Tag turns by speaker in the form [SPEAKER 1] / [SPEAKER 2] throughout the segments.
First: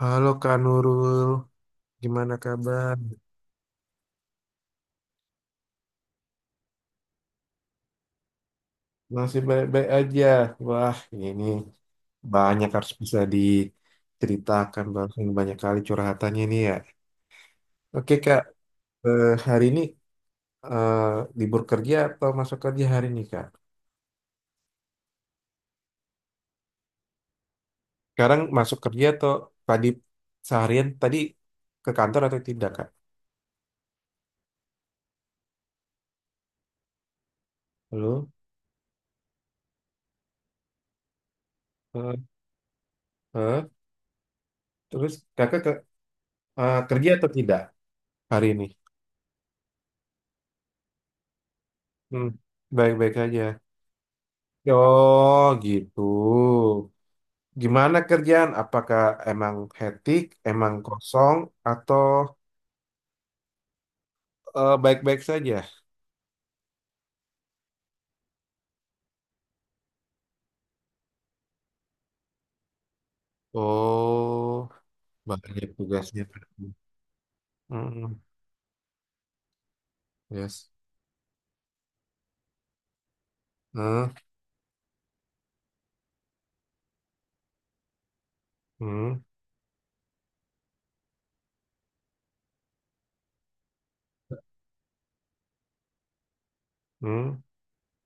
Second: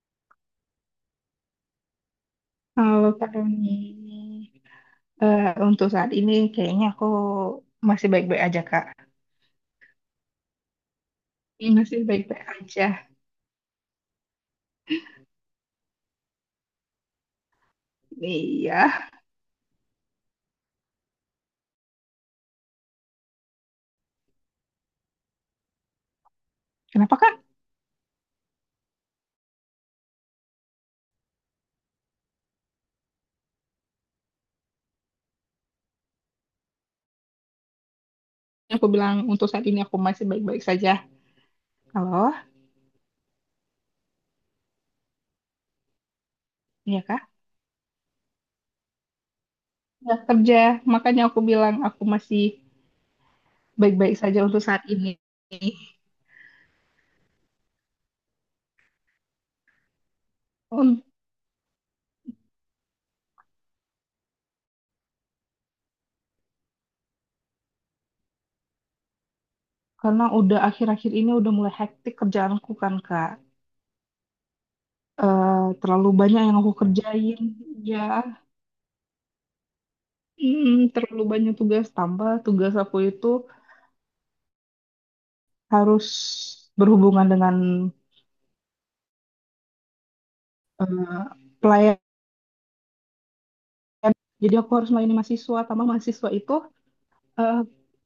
[SPEAKER 1] Halo Kak Nurul, gimana kabar?
[SPEAKER 2] Kalau Kak Roni, untuk saat ini kayaknya aku masih baik-baik aja, Kak.
[SPEAKER 1] Masih baik-baik aja. Wah, ini
[SPEAKER 2] Masih baik-baik
[SPEAKER 1] banyak harus
[SPEAKER 2] aja.
[SPEAKER 1] bisa diceritakan, bahkan banyak kali curhatannya ini ya. Oke, Kak.
[SPEAKER 2] Iya.
[SPEAKER 1] Hari ini eh, libur kerja atau masuk kerja hari ini, Kak?
[SPEAKER 2] Kenapa, Kak?
[SPEAKER 1] Sekarang masuk kerja atau tadi seharian tadi ke kantor atau tidak, Kak? Halo?
[SPEAKER 2] Aku bilang untuk saat ini aku masih baik-baik saja.
[SPEAKER 1] Eh,
[SPEAKER 2] Halo?
[SPEAKER 1] eh, Terus Kakak ke,
[SPEAKER 2] Iya,
[SPEAKER 1] kerja
[SPEAKER 2] Kak?
[SPEAKER 1] atau tidak hari ini?
[SPEAKER 2] Nggak kerja. Makanya aku bilang aku
[SPEAKER 1] Hmm,
[SPEAKER 2] masih
[SPEAKER 1] baik-baik aja.
[SPEAKER 2] baik-baik saja untuk saat ini.
[SPEAKER 1] Oh, gitu. Gimana kerjaan? Apakah emang hektik, emang
[SPEAKER 2] Un-
[SPEAKER 1] kosong, atau baik-baik saja?
[SPEAKER 2] Karena udah akhir-akhir ini udah mulai hektik kerjaanku kan, Kak.
[SPEAKER 1] Oh, banyak
[SPEAKER 2] Terlalu
[SPEAKER 1] tugasnya.
[SPEAKER 2] banyak yang aku kerjain. Ya,
[SPEAKER 1] Hmm, yes.
[SPEAKER 2] Terlalu banyak tugas tambah tugas aku itu.
[SPEAKER 1] Hmm,
[SPEAKER 2] Harus berhubungan dengan
[SPEAKER 1] hmm,
[SPEAKER 2] eh, pelayan. Jadi aku harus melayani mahasiswa, tambah mahasiswa itu,
[SPEAKER 1] hmm,
[SPEAKER 2] eh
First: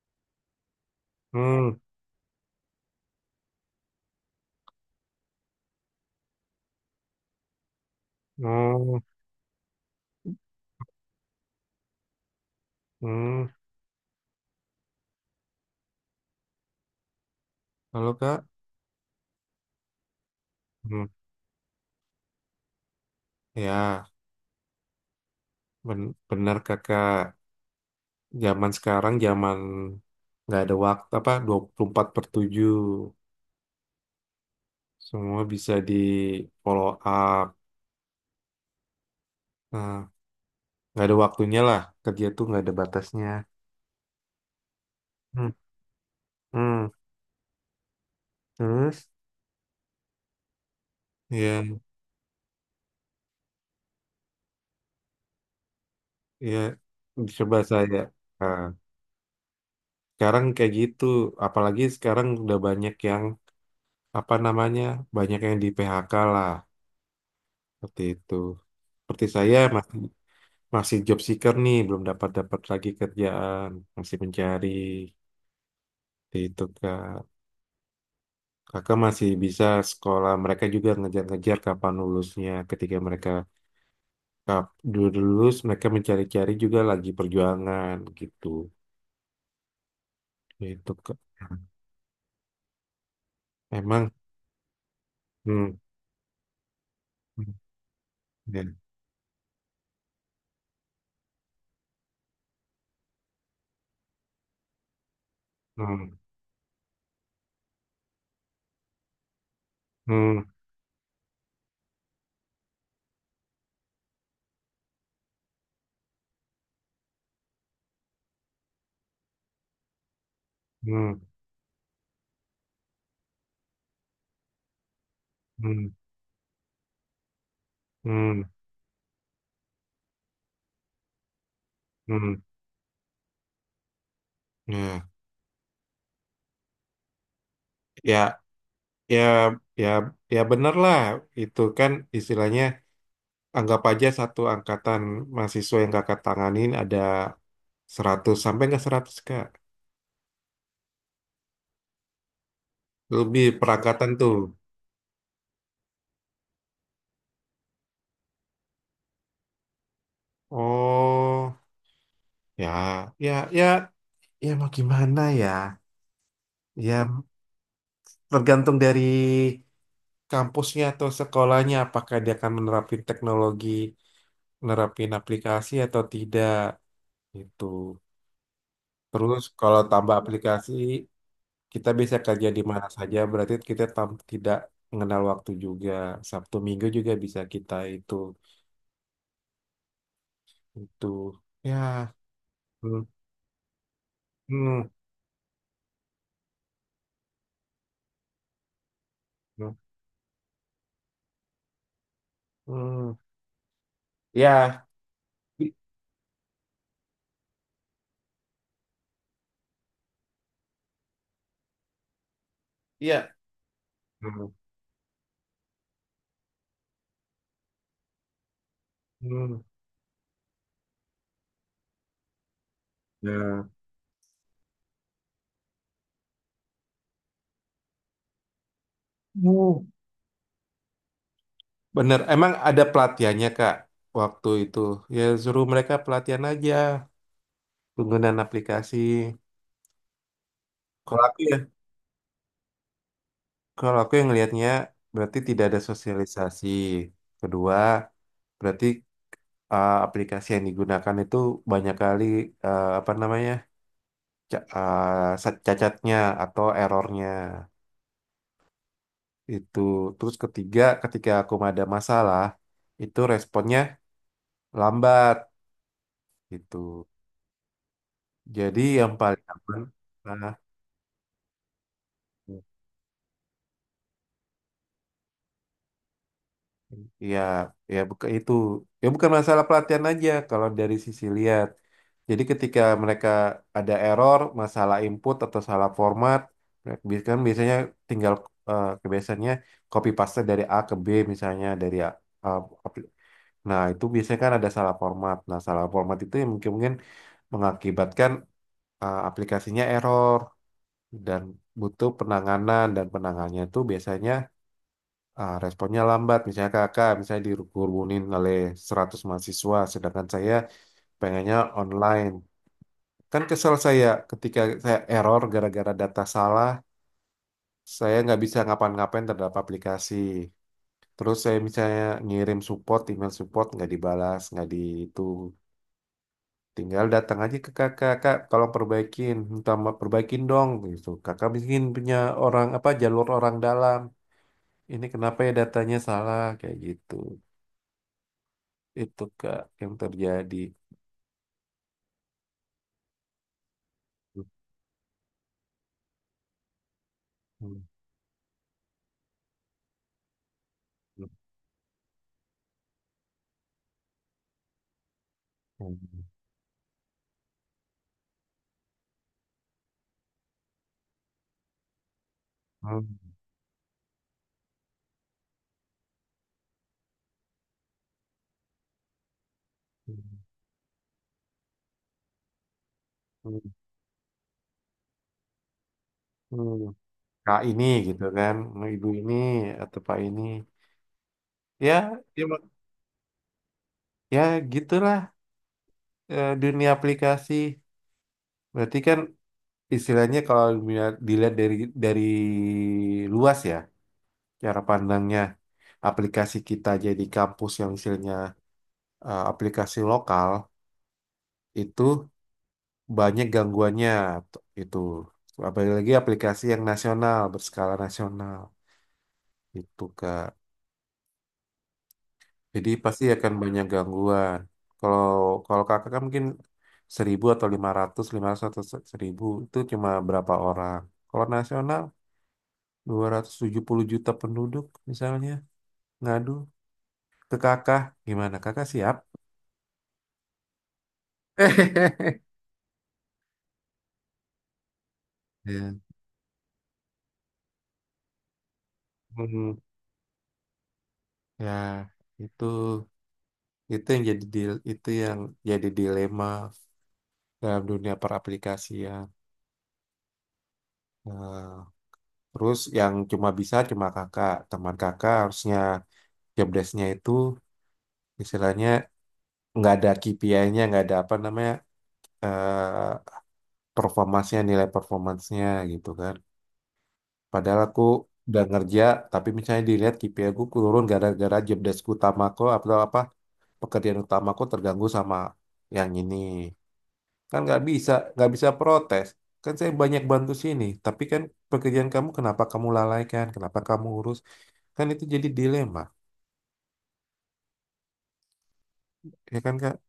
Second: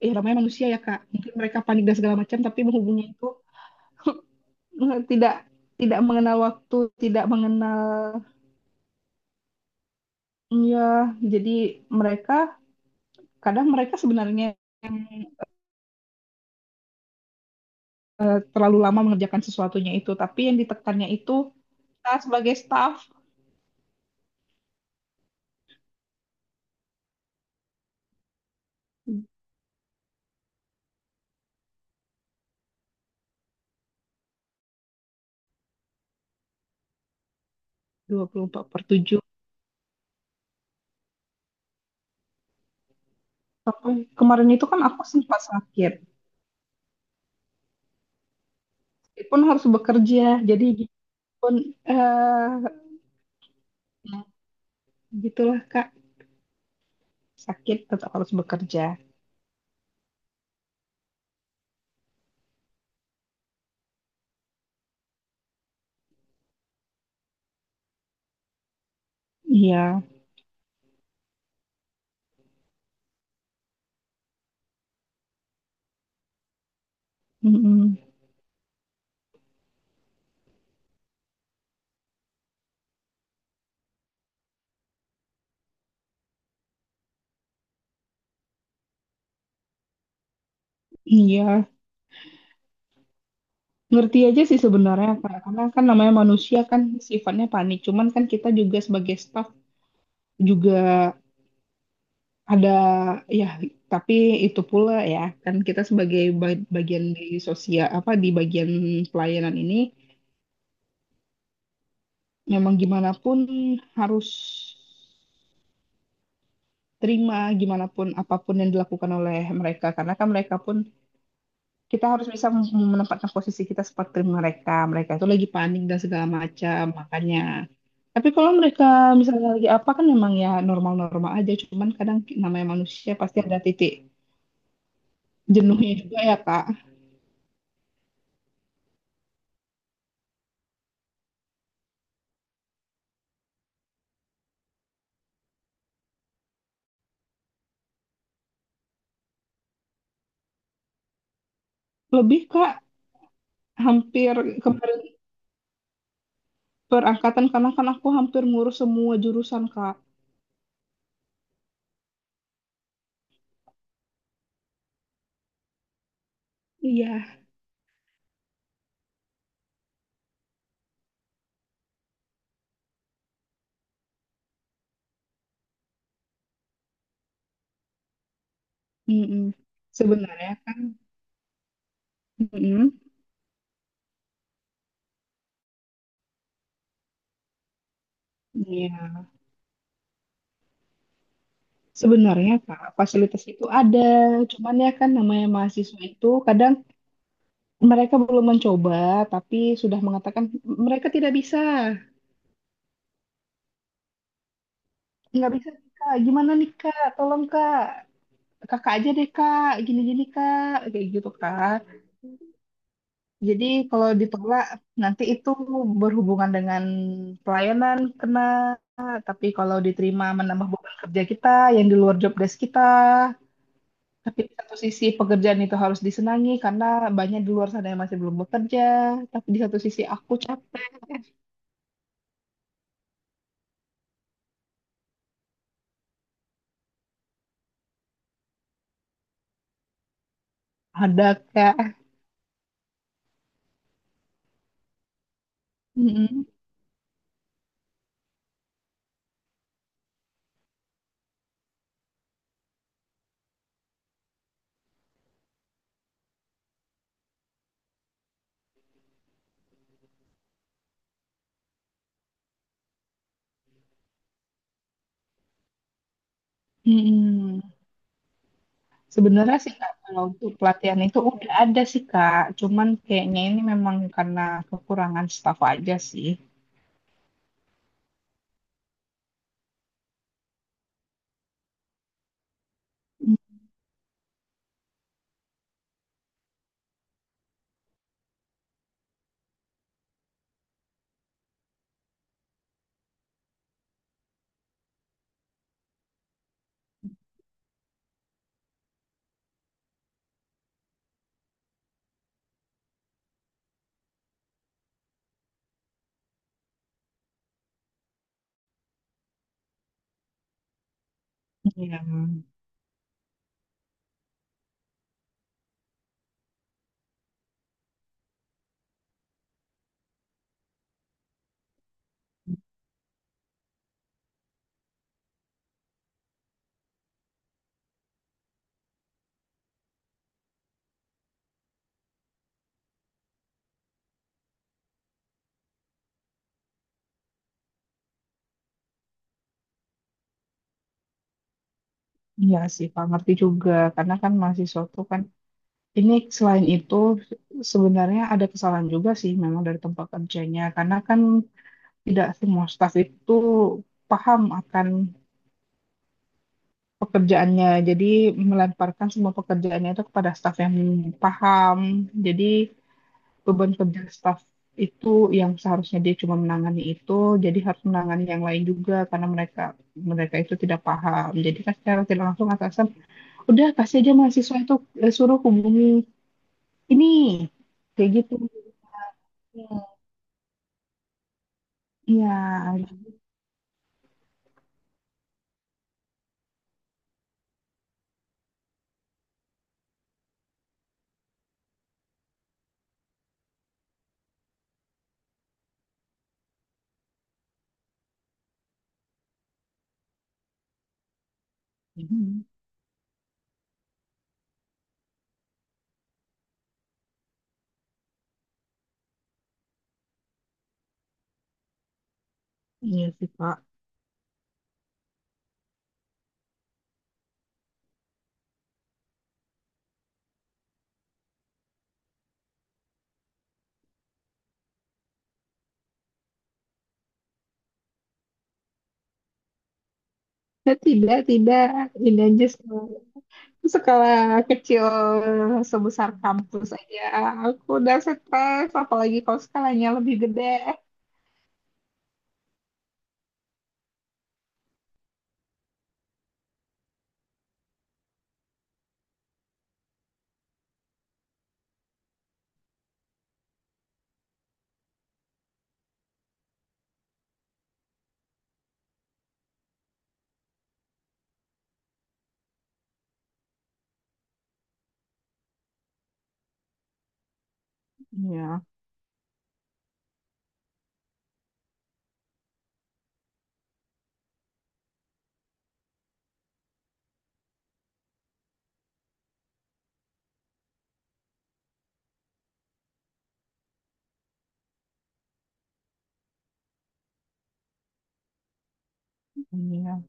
[SPEAKER 2] ya namanya manusia ya Kak. Mungkin mereka
[SPEAKER 1] hmm,
[SPEAKER 2] panik dan segala macam, tapi menghubungnya itu tidak tidak mengenal waktu, tidak mengenal,
[SPEAKER 1] hmm,
[SPEAKER 2] ya. Jadi mereka
[SPEAKER 1] hmm.
[SPEAKER 2] Kadang mereka sebenarnya yang
[SPEAKER 1] Halo, Kak.
[SPEAKER 2] terlalu lama mengerjakan sesuatunya itu, tapi yang
[SPEAKER 1] Hmm,
[SPEAKER 2] ditekannya itu kita sebagai staff
[SPEAKER 1] ya, benar Kakak. Zaman sekarang zaman nggak ada waktu apa 24/7, semua bisa di follow up.
[SPEAKER 2] 24/7.
[SPEAKER 1] Nah, nggak ada waktunya lah. Kerja tuh nggak ada batasnya.
[SPEAKER 2] Sampai kemarin itu kan aku sempat
[SPEAKER 1] Hmm,
[SPEAKER 2] sakit.
[SPEAKER 1] hmm. Terus
[SPEAKER 2] Pun harus bekerja, jadi gitu pun,
[SPEAKER 1] ya,
[SPEAKER 2] eh gitulah Kak,
[SPEAKER 1] ya coba
[SPEAKER 2] sakit tetap
[SPEAKER 1] saya.
[SPEAKER 2] harus
[SPEAKER 1] Nah,
[SPEAKER 2] bekerja.
[SPEAKER 1] sekarang kayak gitu, apalagi sekarang udah banyak yang apa namanya, banyak yang di PHK lah seperti itu. Seperti saya masih
[SPEAKER 2] Iya,
[SPEAKER 1] masih job seeker nih, belum dapat dapat lagi kerjaan, masih mencari seperti itu kak.
[SPEAKER 2] mm-mm.
[SPEAKER 1] Kakak masih bisa sekolah, mereka juga ngejar-ngejar kapan lulusnya. Ketika mereka dulu lulus, mereka mencari-cari juga lagi perjuangan gitu. Itu kak.
[SPEAKER 2] Iya,
[SPEAKER 1] Emang,
[SPEAKER 2] ngerti aja sih sebenarnya Kak karena
[SPEAKER 1] hmm,
[SPEAKER 2] kan namanya manusia kan sifatnya
[SPEAKER 1] hmm,
[SPEAKER 2] panik, cuman kan kita
[SPEAKER 1] ya,
[SPEAKER 2] juga sebagai staff juga ada, ya, tapi itu pula ya, kan kita
[SPEAKER 1] hmm,
[SPEAKER 2] sebagai bagian di sosial apa di bagian pelayanan ini,
[SPEAKER 1] hmm,
[SPEAKER 2] memang gimana pun harus terima gimana pun apapun yang dilakukan oleh mereka karena kan mereka pun
[SPEAKER 1] hmm,
[SPEAKER 2] kita harus bisa menempatkan posisi kita seperti mereka mereka itu lagi panik
[SPEAKER 1] hmm,
[SPEAKER 2] dan segala macam makanya. Tapi
[SPEAKER 1] hmm,
[SPEAKER 2] kalau mereka misalnya lagi apa, kan memang ya normal-normal aja, cuman kadang
[SPEAKER 1] hmm,
[SPEAKER 2] namanya manusia pasti ada titik
[SPEAKER 1] ya,
[SPEAKER 2] jenuhnya juga ya kak.
[SPEAKER 1] ya, ya, ya, ya bener lah. Itu kan istilahnya anggap aja satu angkatan mahasiswa yang kakak tanganin ada 100 sampai nggak 100 kak.
[SPEAKER 2] Lebih kak,
[SPEAKER 1] Lebih perangkatan
[SPEAKER 2] hampir,
[SPEAKER 1] tuh.
[SPEAKER 2] kemarin perangkatan karena kan aku hampir ngurus semua jurusan kak.
[SPEAKER 1] Oh, ya, ya, ya, ya mau gimana ya? Ya
[SPEAKER 2] Iya,
[SPEAKER 1] tergantung dari kampusnya atau sekolahnya apakah dia akan menerapin teknologi nerapin aplikasi atau tidak gitu. Terus
[SPEAKER 2] mm-mm.
[SPEAKER 1] kalau tambah
[SPEAKER 2] Sebenarnya
[SPEAKER 1] aplikasi
[SPEAKER 2] kan,
[SPEAKER 1] kita bisa kerja di mana
[SPEAKER 2] mm-mm.
[SPEAKER 1] saja berarti kita tidak mengenal waktu juga. Sabtu Minggu juga bisa kita
[SPEAKER 2] Iya.
[SPEAKER 1] itu ya,
[SPEAKER 2] Sebenarnya Kak,
[SPEAKER 1] hmm,
[SPEAKER 2] fasilitas itu ada, cuman
[SPEAKER 1] hmm,
[SPEAKER 2] ya kan namanya mahasiswa itu kadang mereka belum mencoba, tapi
[SPEAKER 1] hmm,
[SPEAKER 2] sudah mengatakan mereka tidak bisa,
[SPEAKER 1] hmm, ya
[SPEAKER 2] nggak bisa
[SPEAKER 1] i-
[SPEAKER 2] Kak, gimana nih Kak, tolong Kak, kakak aja deh Kak, gini-gini Kak, kayak gitu Kak.
[SPEAKER 1] iya,
[SPEAKER 2] Jadi kalau
[SPEAKER 1] hmm,
[SPEAKER 2] ditolak nanti itu berhubungan dengan pelayanan kena, tapi
[SPEAKER 1] hmm,
[SPEAKER 2] kalau diterima menambah beban kerja kita yang di luar job desk kita.
[SPEAKER 1] ya.
[SPEAKER 2] Tapi di satu sisi pekerjaan itu harus disenangi karena banyak di luar sana yang masih belum bekerja. Tapi di satu
[SPEAKER 1] Uh,
[SPEAKER 2] sisi aku cap,
[SPEAKER 1] bener emang ada pelatihannya Kak waktu itu, ya suruh mereka pelatihan aja penggunaan aplikasi. Kalau
[SPEAKER 2] ada
[SPEAKER 1] aku ya,
[SPEAKER 2] kak.
[SPEAKER 1] kalau aku yang ngelihatnya berarti tidak ada
[SPEAKER 2] Mm-mm.
[SPEAKER 1] sosialisasi. Kedua, berarti aplikasi yang digunakan itu banyak kali apa namanya cacatnya atau errornya itu. Terus ketiga, ketika aku ada masalah itu responnya lambat gitu.
[SPEAKER 2] Mm-mm.
[SPEAKER 1] Jadi yang paling
[SPEAKER 2] Sebenarnya sih
[SPEAKER 1] aman,
[SPEAKER 2] kak kalau untuk
[SPEAKER 1] nah,
[SPEAKER 2] pelatihan itu udah ada sih kak. Cuman kayaknya ini memang karena kekurangan staf aja sih.
[SPEAKER 1] ya, ya bukan itu. Ya bukan masalah pelatihan aja kalau dari sisi lihat. Jadi ketika mereka ada error, masalah input atau salah format, kan biasanya tinggal kebiasaannya copy paste dari A ke B, misalnya dari A- apli- Nah, itu biasanya kan ada salah format. Nah, salah format itu yang mungkin-mungkin mengakibatkan aplikasinya error dan butuh penanganan, dan penanganannya itu biasanya responnya lambat. Misalnya kakak, misalnya dikerumunin oleh 100 mahasiswa, sedangkan saya pengennya
[SPEAKER 2] Iya,
[SPEAKER 1] online. Kan kesel saya ketika saya error gara-gara data salah, saya nggak bisa ngapain-ngapain terhadap aplikasi. Terus saya misalnya ngirim support, email support nggak dibalas, nggak di itu. Tinggal datang aja ke kakak, kak, tolong perbaikin, minta perbaikin dong gitu. Kakak mungkin punya orang apa jalur orang dalam. Ini kenapa ya datanya salah kayak gitu. Itu Kak yang terjadi.
[SPEAKER 2] iya sih, Pak, ngerti juga. Karena kan mahasiswa tuh kan, ini selain itu sebenarnya ada kesalahan juga sih memang dari tempat kerjanya. Karena kan tidak semua staf itu paham akan pekerjaannya. Jadi melemparkan semua pekerjaannya itu kepada staf yang paham. Jadi beban kerja staf itu yang seharusnya dia cuma menangani itu, jadi harus menangani yang lain juga karena mereka mereka itu tidak paham. Jadi kan secara tidak langsung atasan udah kasih aja mahasiswa itu, suruh hubungi ini,
[SPEAKER 1] Kak ini
[SPEAKER 2] kayak
[SPEAKER 1] gitu
[SPEAKER 2] gitu.
[SPEAKER 1] kan, ibu ini atau Pak ini. Ya,
[SPEAKER 2] Iya,
[SPEAKER 1] ya, ya gitulah dunia aplikasi. Berarti kan istilahnya kalau dilihat dilihat dari dari luas ya cara pandangnya, aplikasi kita jadi kampus yang istilahnya aplikasi lokal itu banyak gangguannya itu, apalagi aplikasi yang nasional berskala nasional itu kak, jadi
[SPEAKER 2] iya
[SPEAKER 1] pasti
[SPEAKER 2] sih
[SPEAKER 1] akan
[SPEAKER 2] Pak.
[SPEAKER 1] banyak gangguan kalau kalau kakak kan mungkin 1.000 atau 500 atau 1.000 itu cuma berapa orang, kalau nasional 270.000.000 penduduk misalnya ngadu ke kakak gimana kakak siap.
[SPEAKER 2] Tidak, tidak, tidak, tidak just sekolah kecil
[SPEAKER 1] Ya.
[SPEAKER 2] sebesar kampus aja. Aku udah stres, apalagi kalau
[SPEAKER 1] Hmm,
[SPEAKER 2] skalanya lebih gede.
[SPEAKER 1] ya itu, itu yang jadi dilema dalam dunia peraplikasian. Nah, terus yang cuma bisa cuma kakak, teman kakak harusnya job desk-nya itu istilahnya nggak ada KPI-nya, nggak ada apa namanya eh performansnya, nilai performansnya gitu kan. Padahal aku udah
[SPEAKER 2] Iya,
[SPEAKER 1] ngerja, tapi misalnya dilihat KPI aku turun gara-gara job desk utamaku atau apa pekerjaan utamaku terganggu sama yang ini. Kan nggak bisa protes. Kan saya banyak bantu sini, tapi kan pekerjaan kamu kenapa kamu lalaikan, kenapa kamu urus? Kan itu jadi dilema, ya kan Kak?
[SPEAKER 2] iya,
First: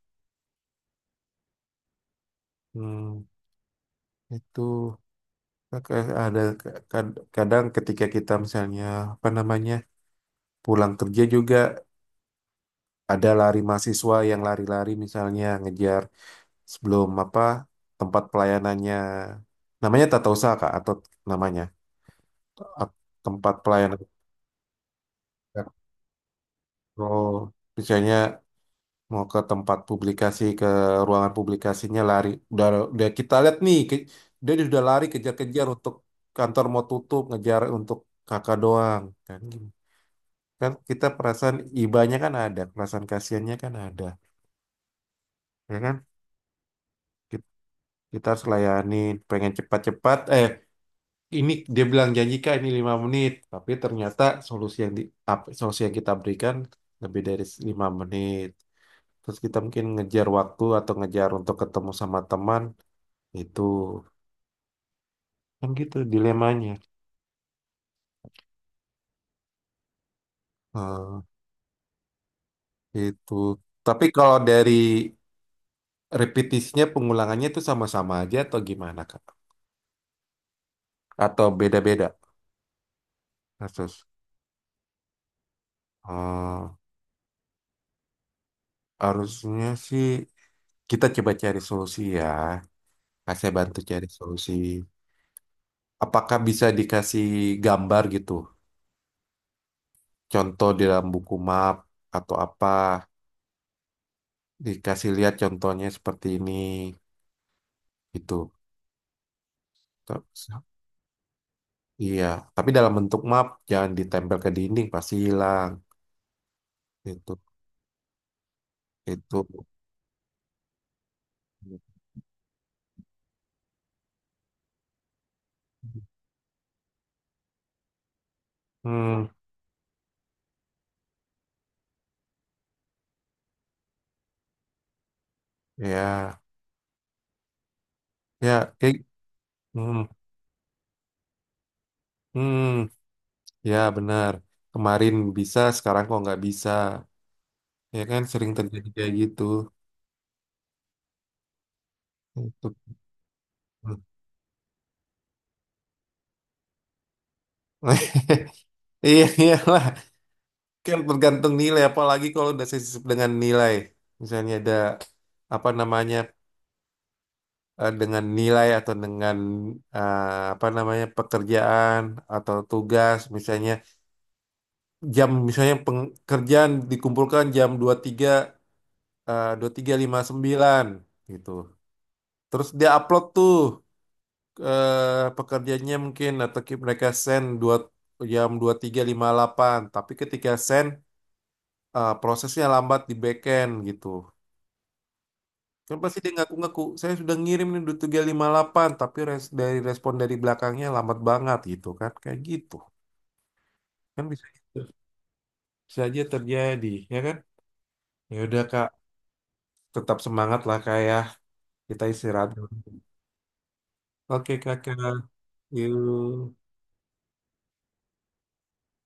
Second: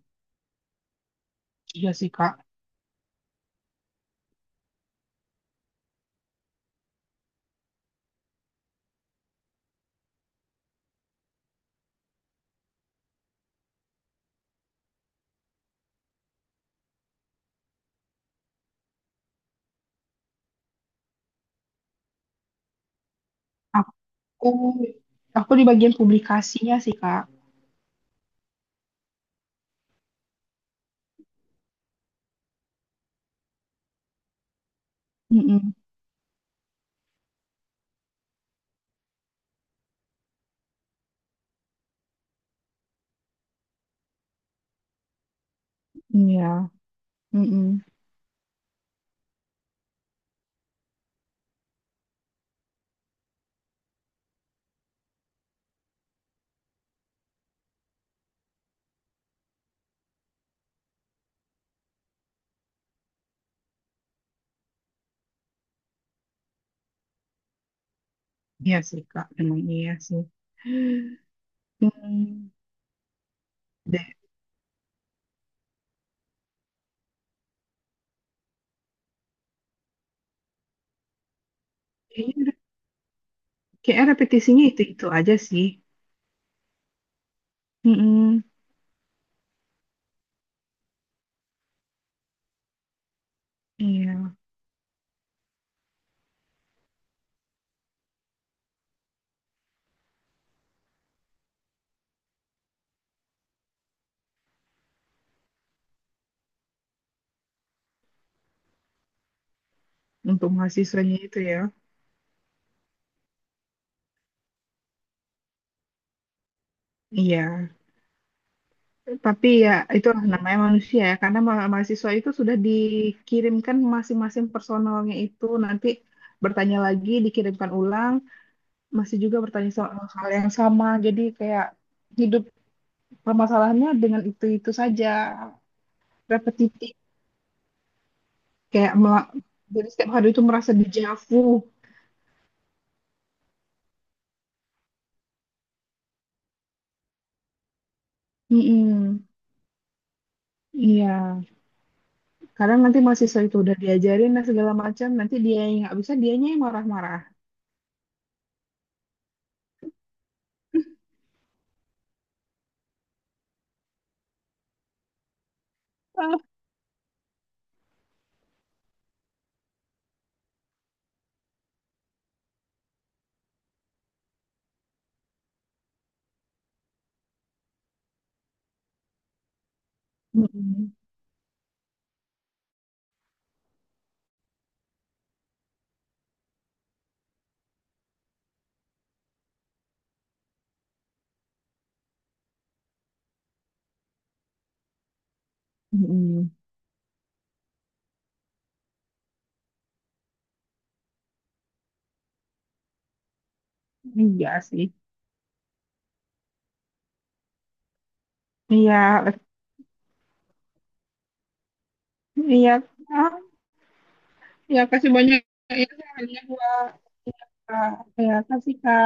[SPEAKER 2] iya sih, Kak.
[SPEAKER 1] Hmm, itu Kak, ada kadang ketika kita misalnya apa namanya pulang kerja juga ada lari mahasiswa yang lari-lari misalnya ngejar sebelum apa tempat pelayanannya, namanya tata usaha Kak atau namanya Ap- tempat
[SPEAKER 2] Aku,
[SPEAKER 1] pelayanan.
[SPEAKER 2] aku di bagian publikasinya sih, Kak.
[SPEAKER 1] Oh, misalnya mau ke tempat publikasi ke ruangan publikasinya lari, udah kita lihat nih dia sudah lari kejar-kejar
[SPEAKER 2] Mm-mm.
[SPEAKER 1] untuk kantor mau tutup, ngejar untuk kakak doang kan gini. Kan kita perasaan ibanya kan ada, perasaan kasihannya kan ada, ya kan.
[SPEAKER 2] Iya,
[SPEAKER 1] Ki-
[SPEAKER 2] mm-mm.
[SPEAKER 1] Kita harus layani, pengen cepat-cepat ini dia bilang janji Kak, ini 5 menit tapi ternyata solusi yang di solusi yang kita berikan lebih dari 5 menit, terus kita mungkin ngejar waktu atau ngejar untuk ketemu sama teman. Itu kan gitu dilemanya.
[SPEAKER 2] Iya sih, Kak. Emang iya sih.
[SPEAKER 1] Eh,
[SPEAKER 2] Hmm.
[SPEAKER 1] itu. Tapi
[SPEAKER 2] Deh,
[SPEAKER 1] kalau dari repetisinya pengulangannya itu sama-sama aja atau gimana Kak? Atau beda-beda
[SPEAKER 2] kayaknya, kayaknya
[SPEAKER 1] kasus?
[SPEAKER 2] repetisinya itu-itu aja sih.
[SPEAKER 1] Eh,
[SPEAKER 2] Mm-mm.
[SPEAKER 1] harusnya sih kita coba cari solusi ya. Kak, saya bantu cari
[SPEAKER 2] Iya,
[SPEAKER 1] solusi. Apakah bisa dikasih gambar gitu? Contoh di dalam buku map atau apa? Dikasih lihat contohnya seperti ini gitu. Terus
[SPEAKER 2] untuk mahasiswanya itu ya.
[SPEAKER 1] iya, tapi dalam bentuk map jangan ditempel ke dinding pasti hilang. Itu
[SPEAKER 2] Iya.
[SPEAKER 1] itu.
[SPEAKER 2] Tapi ya itulah namanya manusia ya, karena mahasiswa itu sudah dikirimkan masing-masing personalnya itu nanti bertanya lagi, dikirimkan ulang, masih
[SPEAKER 1] Hmm,
[SPEAKER 2] juga bertanya soal hal yang sama. Jadi kayak hidup permasalahannya dengan itu-itu saja,
[SPEAKER 1] ya,
[SPEAKER 2] repetitif.
[SPEAKER 1] ya,
[SPEAKER 2] Kayak
[SPEAKER 1] eh,
[SPEAKER 2] mela- jadi
[SPEAKER 1] hmm,
[SPEAKER 2] setiap hari itu merasa dejavu.
[SPEAKER 1] hmm, ya benar. Kemarin bisa, sekarang kok nggak bisa. Ya kan sering terjadi kayak
[SPEAKER 2] Mm-mm.
[SPEAKER 1] gitu.
[SPEAKER 2] Iya,
[SPEAKER 1] Itu.
[SPEAKER 2] kadang nanti mahasiswa itu udah diajarin dan segala macam, nanti dia yang nggak bisa, dianya yang marah-marah.
[SPEAKER 1] Iya, iyalah. Kan tergantung nilai, apalagi kalau udah sensitif dengan nilai. Misalnya ada apa namanya
[SPEAKER 2] Ah.
[SPEAKER 1] dengan nilai atau dengan eh, apa namanya pekerjaan atau tugas, misalnya jam misalnya pekerjaan dikumpulkan jam 23.00 23.59
[SPEAKER 2] Mm-mm.
[SPEAKER 1] gitu. Terus dia upload tuh pekerjaannya mungkin atau mereka send dua jam 23.58, tapi ketika send prosesnya lambat di backend gitu. Kan pasti dia
[SPEAKER 2] Mm-mm.
[SPEAKER 1] ngaku-ngaku, saya sudah ngirim nih 23.58, tapi dari respon dari belakangnya lambat banget gitu kan. Kayak gitu. Kan bisa
[SPEAKER 2] Iya sih.
[SPEAKER 1] bisa aja terjadi, ya kan? Ya udah Kak,
[SPEAKER 2] Iya,
[SPEAKER 1] tetap semangat lah Kak ya. Kita istirahat
[SPEAKER 2] iya,
[SPEAKER 1] dulu.
[SPEAKER 2] ah,
[SPEAKER 1] Oke
[SPEAKER 2] ya kasih
[SPEAKER 1] Kakak,
[SPEAKER 2] banyak ya sarannya
[SPEAKER 1] yuk.
[SPEAKER 2] buat ya, Kak. Ya kasih Kak.